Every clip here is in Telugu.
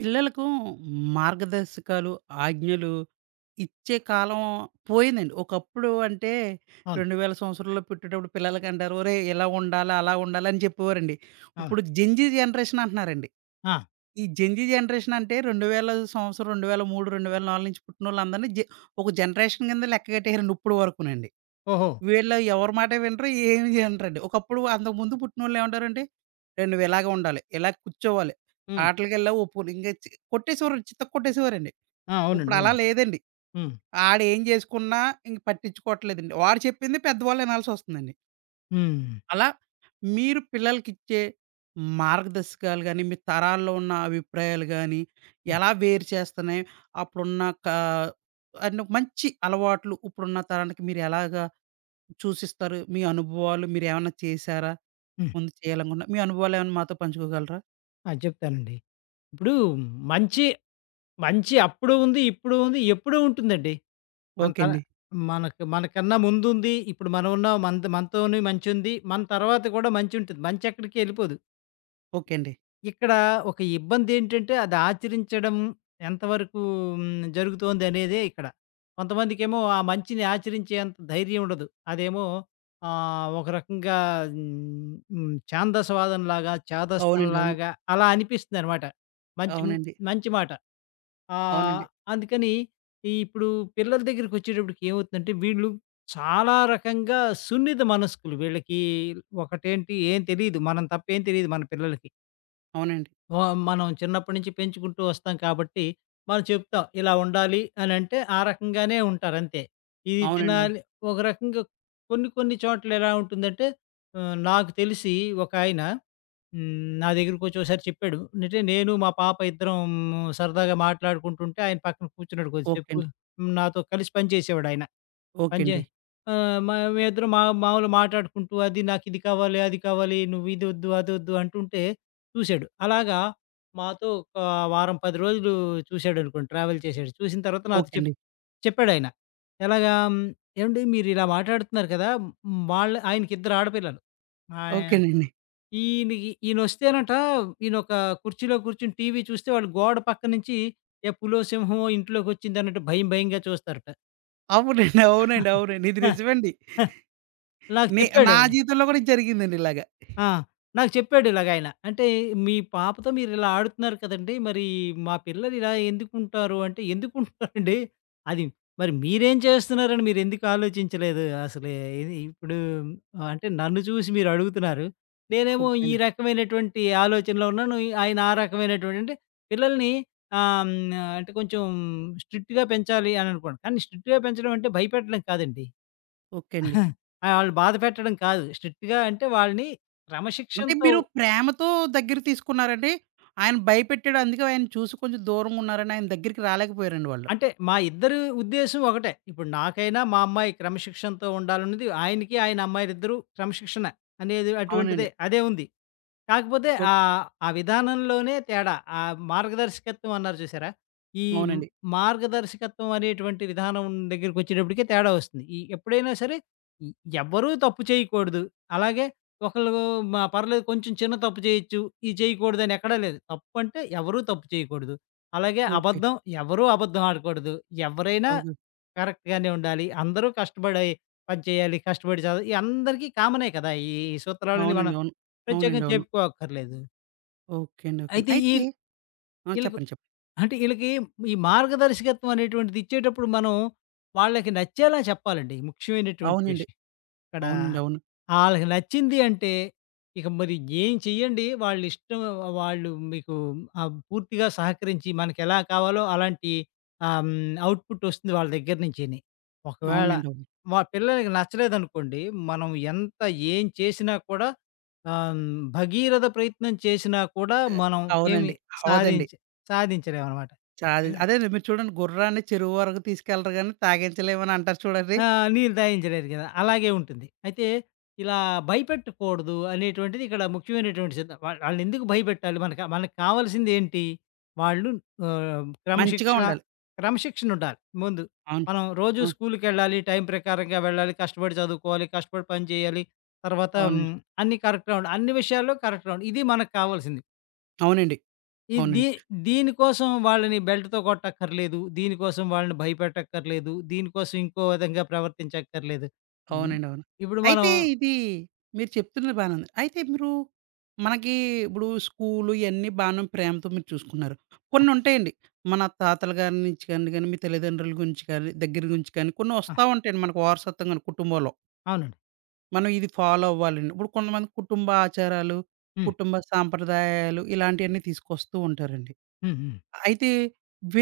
పిల్లలకు మార్గదర్శకాలు, ఆజ్ఞలు ఇచ్చే కాలం పోయిందండి. ఒకప్పుడు అంటే అవును. 2000 సంవత్సరాల్లో పుట్టేటప్పుడు పిల్లలకి అంటారు, "ఒరేయ్! ఇలా ఉండాలి, అలా ఉండాలి" అని చెప్పేవారండి. అవును. ఇప్పుడు జెన్‌జీ జనరేషన్ అంటున్నారండి. ఆ! ఈ జెన్‌జీ జనరేషన్ అంటే 2000 సంవత్సరం 2003, 2004 నుంచి పుట్టినోళ్ళందరిని ఒక జనరేషన్ కింద లెక్క కట్టేసారండి ఇప్పుడు వరకునండి. ఓహో! వీళ్ళు ఎవరి మాట వినరు, ఏమి వినరండి. ఒకప్పుడు అంతకుముందు పుట్టినోళ్ళు ఏమంటారండి, "రేయ్! నువ్వు ఇలాగే ఉండాలి. ఇలా కూర్చోవాలి. హ్మ్. ఆటలకెళ్ళావు ఒప్పుకోను." ఇంక కొట్టేసేవారండి. చితక కొట్టేసేవారండి. ఆ! ఇప్పుడు అవునండి. అలా అవును. లేదండి. హ్మ్. ఆడేం చేసుకున్నా ఇంక పట్టించుకోవట్లేదండి. వాడు చెప్పింది పెద్దవాళ్ళు వినాల్సొస్తుందండి. హ్మ్. అలా మీరు పిల్లలకిచ్చే మార్గదర్శకాలు గాని, మీ తరాల్లో ఉన్న అభిప్రాయాలు గాని, హ్మ్. ఎలా వేరు చేస్తున్నాయి? అప్పుడున్న కా అన్ని మంచి అలవాట్లు ఇప్పుడున్న తరానికి మీరు ఎలాగా చూసిస్తారు. మీ అనుభవాలు మీరేమన్నా చేశారా? హ్మ్. ఇంతకుముందు చేయాలనుకున్నా మీ అనుభవాలేమన్నా మాతో పంచుకోగలరా? ఆ! చెప్తానండి. ఇప్పుడు మంచి, మంచి అప్పుడు ఉంది, ఇప్పుడు ఉంది, ఎప్పుడూ ఉంటుందండి. మన ఓకే తర అండి. మనకన్నా ముందుంది. ఇప్పుడు మనం ఉన్నాం. మనతోని మంచుంది. మన తర్వాత కూడా మంచుంటుంది. మంచెక్కడికి ఎళ్ళిపోదు. ఓకే అండి. ఇక్కడ ఒక ఇబ్బందేంటంటే, అది ఆచరించడం ఎంతవరకు జరుగుతోందనేదే ఇక్కడ. కొంతమందికేమో ఆ మంచిని ఆచరించేంత ధైర్యం ఉండదు. అదేమో ఒక రకంగా హ్మ్, హ్మ్, ఛాందసవాదంలాగా, అవునండి. అవును. చాదస్తంలాగా అలా అనిపిస్తుందనమాట. మంచి అవునండి. మంచి మాట. ఆహ్, అవునండి. అందుకని ఇప్పుడు పిల్లల దగ్గరికొచ్చేటప్పటికి ఏమవుతుందంటే, వీళ్ళు చాలా రకంగా సున్నిత మనస్కులు. వీళ్ళకి ఒకటేంటి ఏం తెలీదు. మనం తప్ప ఏం తెలీదు మన పిల్లలకి. అవునండి. వ మనం చిన్నప్పటి నుంచి పెంచుకుంటూ వస్తాం కాబట్టి, మనం చెప్తాం. ఇలా ఉండాలి అనంటే, ఆ రకంగానే ఉంటారంతే. ఇది అవునండి. అవును. తినాలి. ఒక రకంగా కొన్ని కొన్ని చోట్ల ఎలా ఉంటుందంటే, నాకు తెలిసి ఒకాయన హ్మ్. నా దగ్గరికొచ్చి ఒకసారి చెప్పాడు. అంటే నేను మా పాప ఇద్దరం సరదాగా మాట్లాడుకుంటుంటే, ఆయన పక్కన కూర్చున్నాడు ఓకే కొద్దిసేపు. అండి. నాతో కలిసి పనిచేసేవాడాయన. ఓకే పనిచే అండి. మేమిద్దరం మామూలుగా మాట్లాడుకుంటూ అది నాకిది కావాలి, అది కావాలి, నువ్విది వద్దు, అదొద్దు అంటుంటే చూసాడు. అలాగా మాతో ఒక వారం, 10 రోజులు చూసాడనుకోండి. ట్రావెల్ చేసాడు. చూసిన తర్వాత నాతో ఓకే అండి. చెప్పాడాయన. ఎలాగా "ఏవండీ మీరిలా మాట్లాడుతున్నారు కదా! వాళ్ళ" ఆయనకిద్దరు ఆడపిల్లలు. ఆయ ఓకేనండి. ఈయనకి ఈయనొస్తేనట. ఈయనొక కుర్చీలో కూర్చొని టీవీ చూస్తే వాళ్ళు గోడ పక్క నుంచి ఏ పులో, సింహమో ఇంట్లోకొచ్చిందన్నట్టు భయం భయంగా చూస్తారట. అవునండి. అవునండి. అవునండి. ఇది నిజమండి. నాకు నే నా చెప్పాడు. జీవితంలో కూడా ఇది జరిగిందండి ఇలాగ. ఆ! నాకు చెప్పాడు ఇలాగాయన. అంటే "మీ పాపతో మీరిలా ఆడుతున్నారు కదండీ! మరి మా పిల్లలు ఇలా ఎందుకుంటారు?" అంటే ఎందుకుంటారండి? అది మరి మీరేం చేస్తున్నారని మీరెందుకు ఆలోచించలేదు? అసలు ఇది ఇప్పుడు అంటే నన్ను చూసి మీరడుగుతున్నారు. ఓకే నేనేమో ఈ అండి. రకమైనటువంటి ఆలోచనలో ఉన్నాను. ఆయన ఆ రకమైనటువంటి అంటే పిల్లల్ని ఆహ్, హ్మ్, అంటే కొంచెం స్ట్రిక్ట్‌గా పెంచాలి అననుకోండి. కానీ స్ట్రిక్ట్‌గా పెంచడం అంటే భయపెట్టడం కాదండి. ఓకే అండి. ఆహా! ఆ! వాళ్ళు బాధ పెట్టడం కాదు. స్ట్రిక్ట్‌గా అంటే వాళ్ళని అంటే క్రమశిక్షణతో. మీరు ప్రేమతో దగ్గరికి తీసుకున్నారండి. ఆయన భయపెట్టాడు. అందుకే ఆయన చూసి కొంచెం దూరంగున్నారని ఆయన దగ్గరికి రాలేకపోయారండి వాళ్ళు. అంటే మా ఇద్దరి ఉద్దేశ్యం ఒకటే. ఇప్పుడు నాకైనా మా అమ్మాయి క్రమశిక్షణతో ఉండాలన్నది. ఆయనకి, ఆయన అమ్మాయిలిద్దరూ క్రమశిక్షణ అనేది అటువంటిదే అవునండి. అదే ఉంది. కాకపోతే ఓక్ ఆ విధానంలోనే తేడా. ఆ మార్గదర్శకత్వం అన్నారు చూసారా? ఈ మ్ అవునండి. మార్గదర్శకత్వం అనేటువంటి విధానం దగ్గరికొచ్చేటప్పటికే తేడా వస్తుంది. ఎప్పుడైనా సరే ఎ ఎవ్వరూ తప్పు చేయకూడదు. అలాగే ఒకళ్ళు పర్లేదు కొంచెం చిన్న తప్పు చేయొచ్చు. ఇది చేయకూడదని ఎక్కడా లేదు. తప్పు అంటే ఎవరూ తప్పు చేయకూడదు. అలాగే ఓకే. అబద్ధం ఎవరూ అబద్ధం ఆడకూడదు. ఎవరైనా ఓకే. కరెక్ట్‌గానే ఉండాలి. అందరూ కష్టపడి పని చేయాలి. కష్టపడి చదవ ఈ అందరికీ కామనే కదా! ఈ ఈ సూత్రాలని మనం అవునండి. అవును. ప్రత్యేకంగా అవునండి. అవును. చెప్పుకోక్కర్లేదు. ఓకే అండి. ఓకే అండి. అయితే అయితే ఆ! ఈళ్ళకు చెప్పండి. చెప్పండి. అంటే ఈళ్ళకి ఈ మార్గదర్శకత్వం అనేటువంటిది ఇచ్చేటప్పుడు మనం వాళ్ళకి నచ్చేలా చెప్పాలండి ముఖ్యమైనటువంటి అవునండి. విషయం. అక్కడ అవునండి. అవును. ఆళ్ళకి నచ్చింది అంటే, ఇక మరి ఏం చెయ్యండి. వాళ్ళిష్టం. వాళ్ళు మీకు పూర్తిగా సహకరించి మనకెలా కావాలో అలాంటి అవుట్‌పుట్ వస్తుంది వాళ్ళ దగ్గర నుంచిని. ఒకవేళ అవునండి. అవును. మా పిల్లలకి నచ్చలేదనుకోండి, మనం ఎంత ఏం చేసినా కూడా ఆహ్, హ్మ్, భగీరథ ప్రయత్నం చేసినా కూడా ఆహ్, మనం ఏమి అవునండి. అవ్వదండి. సాధించ సాధించలేమనమాట. అదేనండి మీరు చూడండి గుర్రాన్ని చెరువు వరకు తీసుకెళ్లరు గానీ తాగించలేమని అంటారు చూడండి. ఆ! నీళ్ళు తాగించలేరు గదా! అలాగే ఉంటుంది. అయితే ఇలా భయపెట్టకూడదు అనేటువంటిది ఇక్కడ ముఖ్యమైనటువంటి సిద్ధం. ఆళ్ళనెందుకు భయపెట్టాలి? మనకు కావాల్సిందేంటి? వాళ్ళు ఆహ్, మంచిగా క్రమశిక్షణ ఉండాలి. క్రమశిక్షణుండాలి ముందు. అవును. మనం రోజు అవును. స్కూలుకెళ్ళాలి, టైం ప్రకారంగా వెళ్ళాలి, కష్టపడి చదువుకోవాలి, కష్టపడి పని చేయాలి. తర్వాత అవునండి. అన్నీ కరెక్ట్‌గా ఉండాలి. అన్ని విషయాల్లో కరెక్ట్‌గా ఉండాలి. ఇది మనకు కావాల్సింది. అవునండి. ఈ దీ అవునండి. దీనికోసం వాళ్ళని బెల్ట్‌తో కొట్టక్కర్లేదు. దీనికోసం వాళ్ళని భయపెట్టక్కర్లేదు. దీనికోసం ఇంకో విధంగా ప్రవర్తించక్కర్లేదు. హ్మ్. అవునండి. అవును. ఇప్పుడు మనం. అయితే ఇది మీరు చెప్తున్నది బానే ఉంది. అయితే మీరు మనకి ఇప్పుడు స్కూలు ఇయన్నీ బానే ప్రేమతో మీరు చూసుకున్నారు. కొన్నుంటాయండి. మన తాతల గారి నుంచి కాని, గాని మీ తల్లిదండ్రుల గురించి కానీ, దగ్గర గురించి కానీ కొన్ని ఆ! వస్తా ఉంటాయండి మనకు వారసత్వంగాను కుటుంబంలో. అవునండి. మనం ఇది ఫాలో అవ్వాలని. ఇప్పుడు కొంతమంది కుటుంబ ఆచారాలు, హ్మ్. కుటుంబ సాంప్రదాయాలు ఇలాంటియన్నీ తీసుకొస్తూ ఉంటారండి. హ్మ్. హ్మ్. అయితే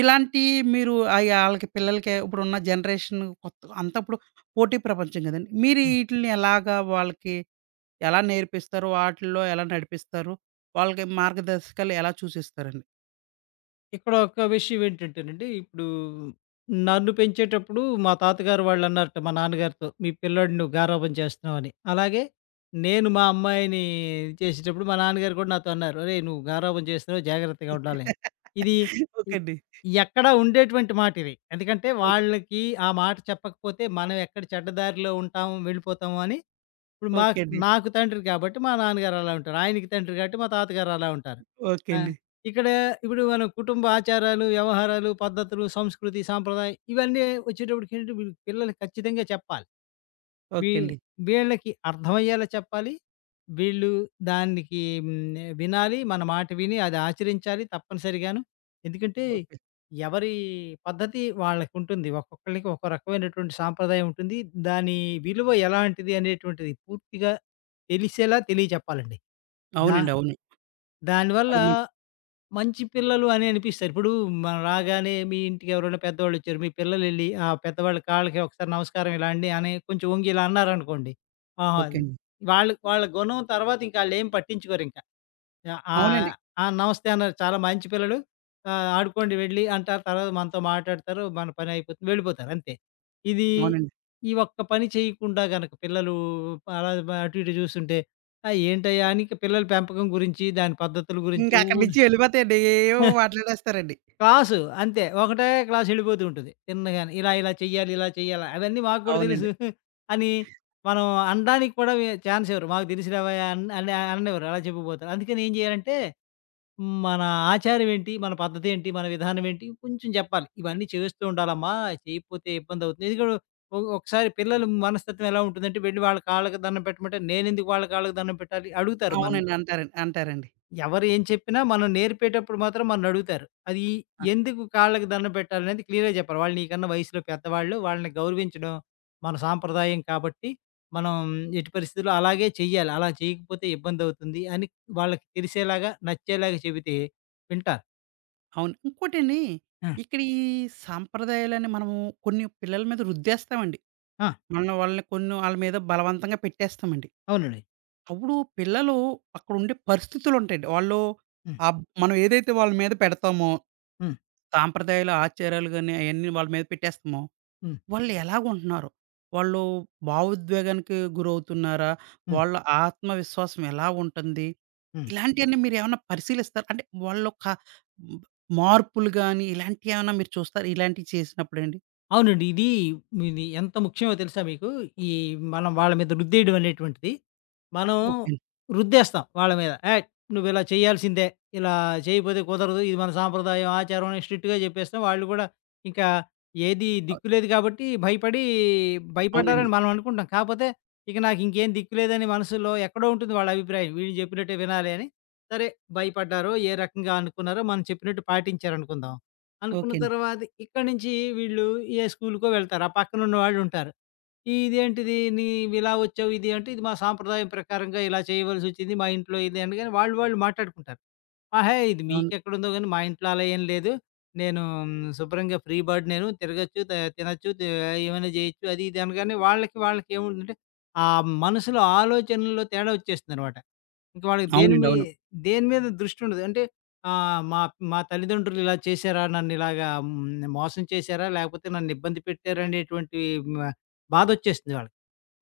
ఇలాంటి మీరు అయి ఆళ్ళకి పిల్లలకి ఇప్పుడున్న జనరేషన్ కొత్త అంతా ఇప్పుడు పోటీ ప్రపంచం గదండీ. మీరు ఈటిల్ని ఎలాగా వాళ్ళకి ఎలా నేర్పిస్తారు? వాటిల్లో ఎలా నడిపిస్తారు? వాళ్ళకి మార్గదర్శకాలు ఎలా సూచిస్తారండి? ఇక్కడ ఒక విషయం ఏంటంటేనండి, ఇప్పుడు నన్ను పెంచేటప్పుడు మా తాతగారు వాళ్ళన్నారట మా నాన్నగారితో, "మీ పిల్లాడిని నువ్వు గారాబం చేస్తున్నావని." అలాగే నేను మా అమ్మాయిని చేసేటప్పుడు మా నాన్నగారు కూడా నాతో అన్నారు, "ఒరేయ్! నువ్వు గారాబం చేస్తున్నావు జాగ్రత్తగా ఉండాలి." ఇది ఓకే ఇ అండి. ఎక్కడా ఉండేటువంటి మాట ఇది. ఎందుకంటే ఓ వాళ్ళకి ఆ మాట చెప్పకపోతే మనం ఎక్కడ చెడ్డ దారిలో ఉంటాము, వెళ్ళిపోతాము అని ఇప్పుడు ఓకే అండి. నాకు తండ్రి కాబట్టి మా నాన్నగారు అలా ఉంటారు. ఆయనకి తండ్రి కాబట్టి మా తాతగారు అలా ఉంటారు. ఓకే ఆ! అండి. ఇక్కడ ఇప్పుడు మనం కుటుంబ ఆచారాలు, వ్యవహారాలు, పద్ధతులు, సంస్కృతి, సాంప్రదాయం ఇవన్నీ వచ్చేటప్పటికేంటంటే వీళ్ళకి పిల్లలకి ఖచ్చితంగా చెప్పాలి. వీ ఓకే అండి. వీళ్ళకి అర్థమయ్యేలా చెప్పాలి. వీళ్ళు దానికి వినాలి. మన మాట విని అది ఆచరించాలి తప్పనిసరిగాను. ఎందుకంటే ఓకే. ఎవరి పద్ధతి వాళ్ళకుంటుంది. ఒక్కొక్కళ్ళకి ఒక్కో రకమైనటువంటి సాంప్రదాయం ఉంటుంది. దాని విలువ ఎలాంటిది అనేటువంటిది పూర్తిగా తెలిసేలా తెలియచెప్పాలండి. దా అవునండి. అవును. దానివల్ల అది మంచి మంచి పిల్లలు అని అనిపిస్తారు. ఇప్పుడు మనం రాగానే మీ ఇంటికి ఎవరైనా పెద్దవాళ్ళొచ్చారు. మీ పిల్లలెళ్లి ఆ పెద్దవాళ్ళ కాళ్ళకి ఒకసారి నమస్కారం ఇలా అండి అని కొంచెం వంగి ఇలా అన్నారనుకోండి. ఆహా! ఓకే అండి. వాళ్ళు వాళ్ళ గుణం తర్వాత ఇంక ఆళ్ళేం పట్టించుకోరింక. ఆహ్, ఆహ్, అవునండి. ఆ! ఆ నమస్తే అన్నారు. చాలా మంచి పిల్లలు. ఆహ్, ఆడుకోండి వెళ్ళి అంటారు. తర్వాత మనతో మాట్లాడతారు. మన పని అయిపోతుంది. వెళ్ళిపోతారు అంతే. ఇది అవునండి. ఈ ఒక్క పని చేయకుండా గనక పిల్లలు అలా అటు ఇటు చూస్తుంటే, ఆ! ఏంటయ్యా అని ఇక పిల్లల పెంపకం గురించి, దాని పద్ధతుల ఇంక గురించి అక్కడి ఊరు నుంచి వెళ్ళిపోతాయండి. ఏవేవో మాట్లాడేస్తారండి. క్లాసు అంతే. ఒకటే క్లాస్ వెళ్ళిపోతూ ఉంటుంది. తిన్నగానే ఇలా, ఇలా చెయ్యాలి, ఇలా చెయ్యాలి అవన్నీ మాకు కూడా అవునండి. తెలుసు అని మనం అనడానికి కూడా ఛాన్స్ ఇవ్వరు. మాకు తెలుసులేవయ్యా అని అననివ్వరు. అలా చెప్పిపోతారు. అందుకని ఏం చేయాలంటే మన ఆచారం ఏంటి? మన పద్ధతి ఏంటి? మన విధానం ఏంటి? కొంచెం చెప్పాలి. ఇవన్నీ చేస్తూ ఉండాలమ్మా. చేయకపోతే ఇబ్బంది అవుతుంది. ఇది కూడా ఒకసారి పిల్లల మనస్తత్వం ఎలా ఉంటుందంటే వెళ్ళి వాళ్ళ కాళ్ళకి దండం పెట్టమంటే నేనెందుకు వాళ్ళ కాళ్ళకి దండం పెట్టాలి? అడుగుతారు మనల్ని. అవునండి. అంటారండి. అంటారండి. ఎవరు ఏం చెప్పినా మనం నేర్పేటప్పుడు మాత్రం మన్నడుగుతారు. అది ఎందుకు కాళ్ళకి దండం పెట్టాలనేది క్లియర్‌గా చెప్పాలి. వాళ్ళు నీకన్నా వయసులో పెద్దవాళ్ళు. వాళ్ళని గౌరవించడం మన సాంప్రదాయం కాబట్టి, మనం ఎట్టి పరిస్థితుల్లో అలాగే చెయ్యాలి. అలా చేయకపోతే ఇబ్బందవుతుంది అని వాళ్ళకి తెలిసేలాగా, నచ్చేలాగా చెబితే వింటారు. అవును. ఇంకోటండి ఆ! ఇక్కడ ఈ సాంప్రదాయాలని మనము కొన్ని పిల్లల మీద రుద్దేస్తామండి. ఆ! మనం వాళ్ళని కొన్ని ఆళ్ళ మీద బలవంతంగా పెట్టేస్తామండి. అవునండి. అప్పుడు పిల్లలు అక్కడుండే పరిస్థితులుంటాయండి. వాళ్ళు హ్మ్. మనం ఏదైతే వాళ్ళ మీద పెడతామో హ్మ్. సాంప్రదాయాలు, ఆచారాలు గాని అయన్నీ వాళ్ళ మీద పెట్టేస్తామో హ్మ్. వాళ్ళు ఎలాగుంటున్నారు? వాళ్ళు భావోద్వేగానికి గురవుతున్నారా? హ్మ్. వాళ్ళ ఆత్మవిశ్వాసం ఎలా ఉంటుంది? హ్మ్. ఇలాంటియన్నీ మీరేమన్నా పరిశీలిస్తారా? అంటే హ్మ్, మార్పులు గాని ఇలాంటియేమన్నా మీరు చూస్తారా ఇలాంటివి చేసినప్పుడండి? అవునండి. ఇది ఇది ఎంత ముఖ్యమో తెలుసా మీకు? ఈ మనం వాళ్ళ మీద రుద్దేయడం అనేటువంటిది. మనం ఓకే అండి. రుద్దేస్తాం వాళ్ళ మీద. "ఏయ్! నువ్విలా చేయాల్సిందే. ఇలా చేయకపోతే కుదరదు. ఇది మన సాంప్రదాయం, ఆచారం" అని స్ట్రిక్ట్‌గా చెప్పేస్తాం. వాళ్ళు కూడా ఇంకా ఏది అ దిక్కు లేదు కాబట్టి భయపడి అవునండి. భయపడ్డారని మనం అనుకుంటాం. కాపోతే ఇక నాకింకేం దిక్కు లేదని మనసులో ఎక్కడో ఉంటుంది వాళ్ళ అభిప్రాయం. వీళ్ళు చెప్పినట్టే వినాలి అని. సరే భయపడ్డారో, ఏ రకంగా అనుకున్నారో, మనం చెప్పినట్టు పాటించారనుకుందాం. అనుకున్న ఓకే అండి. తర్వాత ఇక్కడి నుంచి వీళ్ళు ఏ స్కూలుకో వెళ్తారు. ఆ పక్కనున్న వాళ్ళుంటారు. "ఇదేంటిది నీవిలా వచ్చావు ఇది" అంటే, "ఇది మా సాంప్రదాయం ప్రకారంగా ఇలా చేయవలసొచ్చింది. మా ఇంట్లో ఇది" అనగానే వాళ్ళు వాళ్ళు మాట్లాడుకుంటారు. "ఆహా! ఇది అవును. మీకెక్కడుందో గానీ మా ఇంట్లో అలా ఏం లేదు. నేను మ్, శుభ్రంగా ఫ్రీ బర్డ్ నేను. తిరగొచ్చు, తినొచ్చు, తే ఏమైనా జేయొచ్చు" అది ఇది అనగానే వాళ్ళకి వాళ్ళకి ఏముందంటే, ఆ మనసులో ఆలోచనల్లో తేడా వచ్చేస్తుందనమాట. ఇంక వాళ్ళకి అవునండి. అవును. దేని మీద దృష్టి ఉండదు. అంటే మా మా తల్లిదండ్రులు ఇలా చేశారా? నన్నిలాగా మోసం చేశారా? లేకపోతే నన్నిబ్బంది పెట్టారనేటువంటి మ బాధొచ్చేస్తుంది వాళ్ళకి.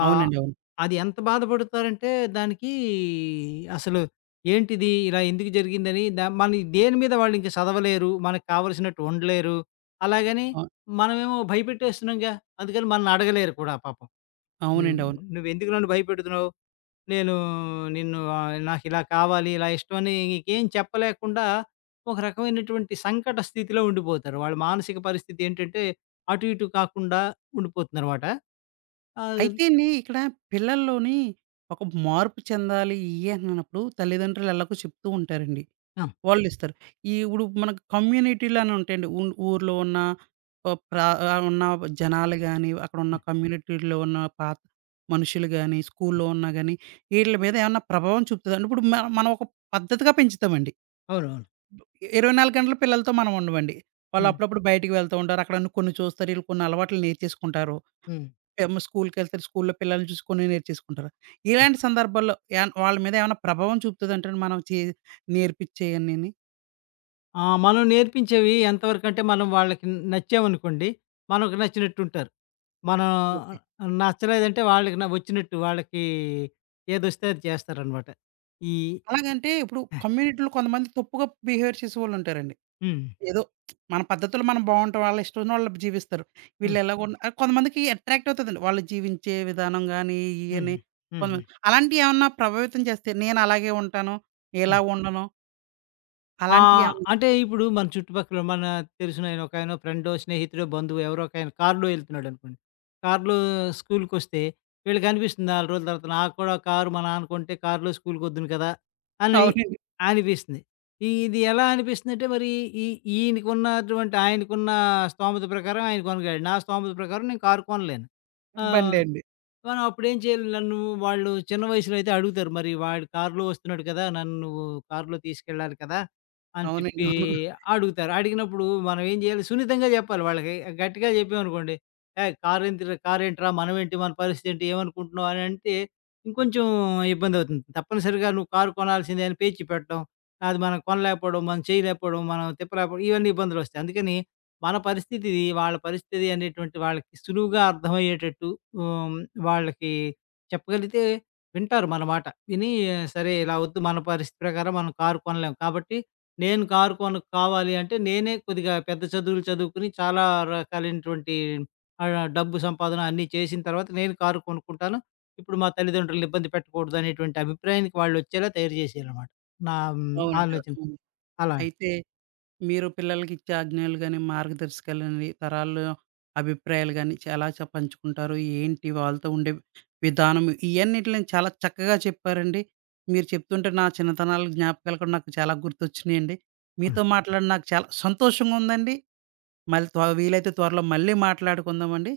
ఆహ్, అవునండి. అవును. అది ఎంత బాధపడతారంటే దానికి అసలు ఏంటిది? ఇలా ఎందుకు జరిగిందని మన దేని మీద వాళ్ళింక చదవలేరు. మనకు కావాల్సినట్టు ఉండలేరు. అలాగని అ మనమేమో భయపెట్టేస్తున్నాంగా. అందుకని మనల్ని అడగలేరు కూడా పాపం. "ను అవునండి. అవును. నువ్వెందుకు నన్ను భయపెడుతున్నావు?" నేను నిన్ను నాకిలా కావాలి, ఇలా ఇష్టం అని ఇంకేం చెప్పలేకుండా ఒక రకమైనటువంటి సంకట స్థితిలో ఉండిపోతారు. వాళ్ళ మానసిక పరిస్థితి ఏంటంటే అటు ఇటు కాకుండా ఉండిపోతుందనమాట. ఆహ్, అయితే అండి ఇక్కడ పిల్లల్లోని ఒక మార్పు చెందాలి ఇయ్యి అంటున్నప్పుడు తల్లిదండ్రులు ఎలాగో చెప్తూ ఉంటారండి. ఆ! వాళ్ళు ఇస్తారు. ఈ ఇప్పుడు మనకు కమ్యూనిటీలు అని ఉంటాయండి. ఊర్లో ఉన్న ఆహ్, ప్రా ఉన్న జనాలు గాని, అక్కడ ఉన్న హ్మ్. కమ్యూనిటీలో ఉన్న పాత మనుషులు గాని, హ్మ్. స్కూల్లో ఉన్నా గాని, ఈట్ల మీద ఏమన్నా ప్రభావం చూపుతదా? ఇప్పుడు మనం ఒక పద్ధతిగా పెంచుతామండి. అవునవును. 24 గంటలు పిల్లలతో మనం ఉండమండి. వాళ్ళు హ్మ్. అప్పుడప్పుడు బయటికి వెళ్తూ ఉంటారు. అక్కడ కొన్ని చూస్తారు. ఈళ్ళు కొన్ని అలవాట్లు నేర్చేసుకుంటారు. హ్మ్. ఏమో స్కూల్‌కెళ్తారు. స్కూల్‌లో పిల్లల్ని చూసి కొన్ని నేర్చేసుకుంటారు. హ్మ్. ఇలాంటి సందర్భాల్లో వాళ్ళ మీద ఏమైనా ప్రభావం చూపుతదంటారా మనం చే నేర్పిచ్చేయన్నీని? ఆ! మనం నేర్పించేవి ఎంతవరకంటే మనం వాళ్ళకి నచ్చామనుకోండి, మనకు నచ్చినట్టుంటారు. మనం ఓకే. నచ్చలేదంటే వాళ్ళకి వచ్చినట్టు వాళ్ళకి ఏదొస్తే అది చేస్తారనమాట. ఈ అలాగంటే ఇప్పుడు కమ్యూనిటీలో కొంతమంది తప్పుగా బిహేవియర్ చేసేవాళ్ళుంటారండి. హ్మ్. ఏదో మన పద్ధతులు మనం బావుంటాం. వాళ్ళ ఇష్టం వాళ్ళు జీవిస్తారు. వీళ్ళు హ్మ్. ఎలాగున్న కొంతమందికి అట్రాక్ట్ అవుతదండి. వాళ్ళు జీవించే విధానం గాని, ఇయని హ్మ్. హ్మ్. హ్మ్. కొంతమంది అలాంటియి ఏమన్నా ప్రభావితం చేస్తే నేను అలాగే ఉంటాను. ఇలా ఉండను. ఆ! అలాంటియేమన్నా అంటే ఇప్పుడు మన చుట్టుపక్కల మన తెలిసినాయన ఒకాయనో, ఫ్రెండో, స్నేహితుడో, బంధువో ఎవరో ఒకాయన కారులో ఎళ్తున్నాడనుకోండి. కారులో స్కూలుకొస్తే వీళ్ళకనిపిస్తుంది 4 రోజుల తర్వాత నాకు కూడా కారు మా నాన్న కొంటే కారులో స్కూలుకొద్దును కదా! అని అవునండి. అనిపిస్తుంది. ఇది ఎలా అనిపిస్తుందంటే మరి ఈ ఈయనకున్నటువంటి ఆయనకున్న స్తోమత ప్రకారం ఆయన కొనగలడు. నా స్తోమత ప్రకారం నేను కారు కొనలేను. ఆ! బండే అండి. మనం అప్పుడేం చేయాలి? నన్ను వాళ్ళు చిన్న వయసులో అయితే అడుగుతారు. మరి వాడు కారులో వస్తున్నాడు కదా! నన్ను నువ్వు కారులో తీసుకెళ్ళాలి కదా! అని అవునండి. చెప్పి అవును. అడుగుతారు. అడిగినప్పుడు మనం ఏం చేయాలి? సున్నితంగా చెప్పాలి వాళ్ళకి. గట్టిగా చెప్పామనుకోండి, "ఏయ్! కారేంతిరా కారేంట్రా? మనమేంటి? మన పరిస్థితేంటి? ఏమనుకుంటున్నావు?" అని అంటే ఇంకొంచెం ఇబ్బందవుతుంది. తప్పనిసరిగా నువ్వు కారు కొనాల్సిందే అని పేచి పెట్టడం, అది మనం కొనలేకపోవడం, మనం చేయలేకపోవడం, మనం తిప్పలేకపోవడం ఇవన్నీ ఇబ్బందులొస్తాయి. అందుకని మన పరిస్థితి ఇది, వాళ్ళ పరిస్థితి అనేటువంటి వాళ్ళకి సులువుగా అర్థమయ్యేటట్టు ఆహ్, వాళ్ళకి చెప్పగలిగితే వింటారు మన మాట. విని సరే ఇలా వద్దు మన పరిస్థితి ప్రకారం మనం కారు కొనలేం. కాబట్టి నేను కారు కొను కావాలి అంటే నేనే కొద్దిగా పెద్ద చదువులు చదువుకొని చాలా రకాలైనటువంటి డబ్బు సంపాదన అన్నీ చేసిన తర్వాత నేను కారు కొనుక్కుంటాను. ఇప్పుడు మా తల్లిదండ్రులని ఇబ్బంది పెట్టకూడదు అనేటువంటి అభిప్రాయానికి వాళ్ళొచ్చేలా తయారు చేసేయాలన్నమాట. నా అవునండి. ఆలోచన అవును. అలా. అయితే మీరు పిల్లలకిచ్చే ఆజ్ఞలు గాని, మార్గదర్శకాలని, తరాల్లో అభిప్రాయాలు గాని, ఎలా పంచుకుంటారు? ఏంటి వాళ్ళతో ఉండే విధానం? ఇయన్నిటిని చాలా చక్కగా చెప్పారండి. మీరు చెప్తుంటే నా చిన్నతనాల జ్ఞాపకాలు కూడా నాకు చాలా గుర్తొచ్చినియండి. అవును. మీతో మాట్లాడి నాకు చాలా సంతోషంగా ఉందండి. మళ్ళీ వీలైతే త్వరలో మళ్ళీ మాట్లాడుకుందామండి.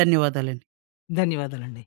ధన్యవాదాలండి. ధన్యవాదాలండి.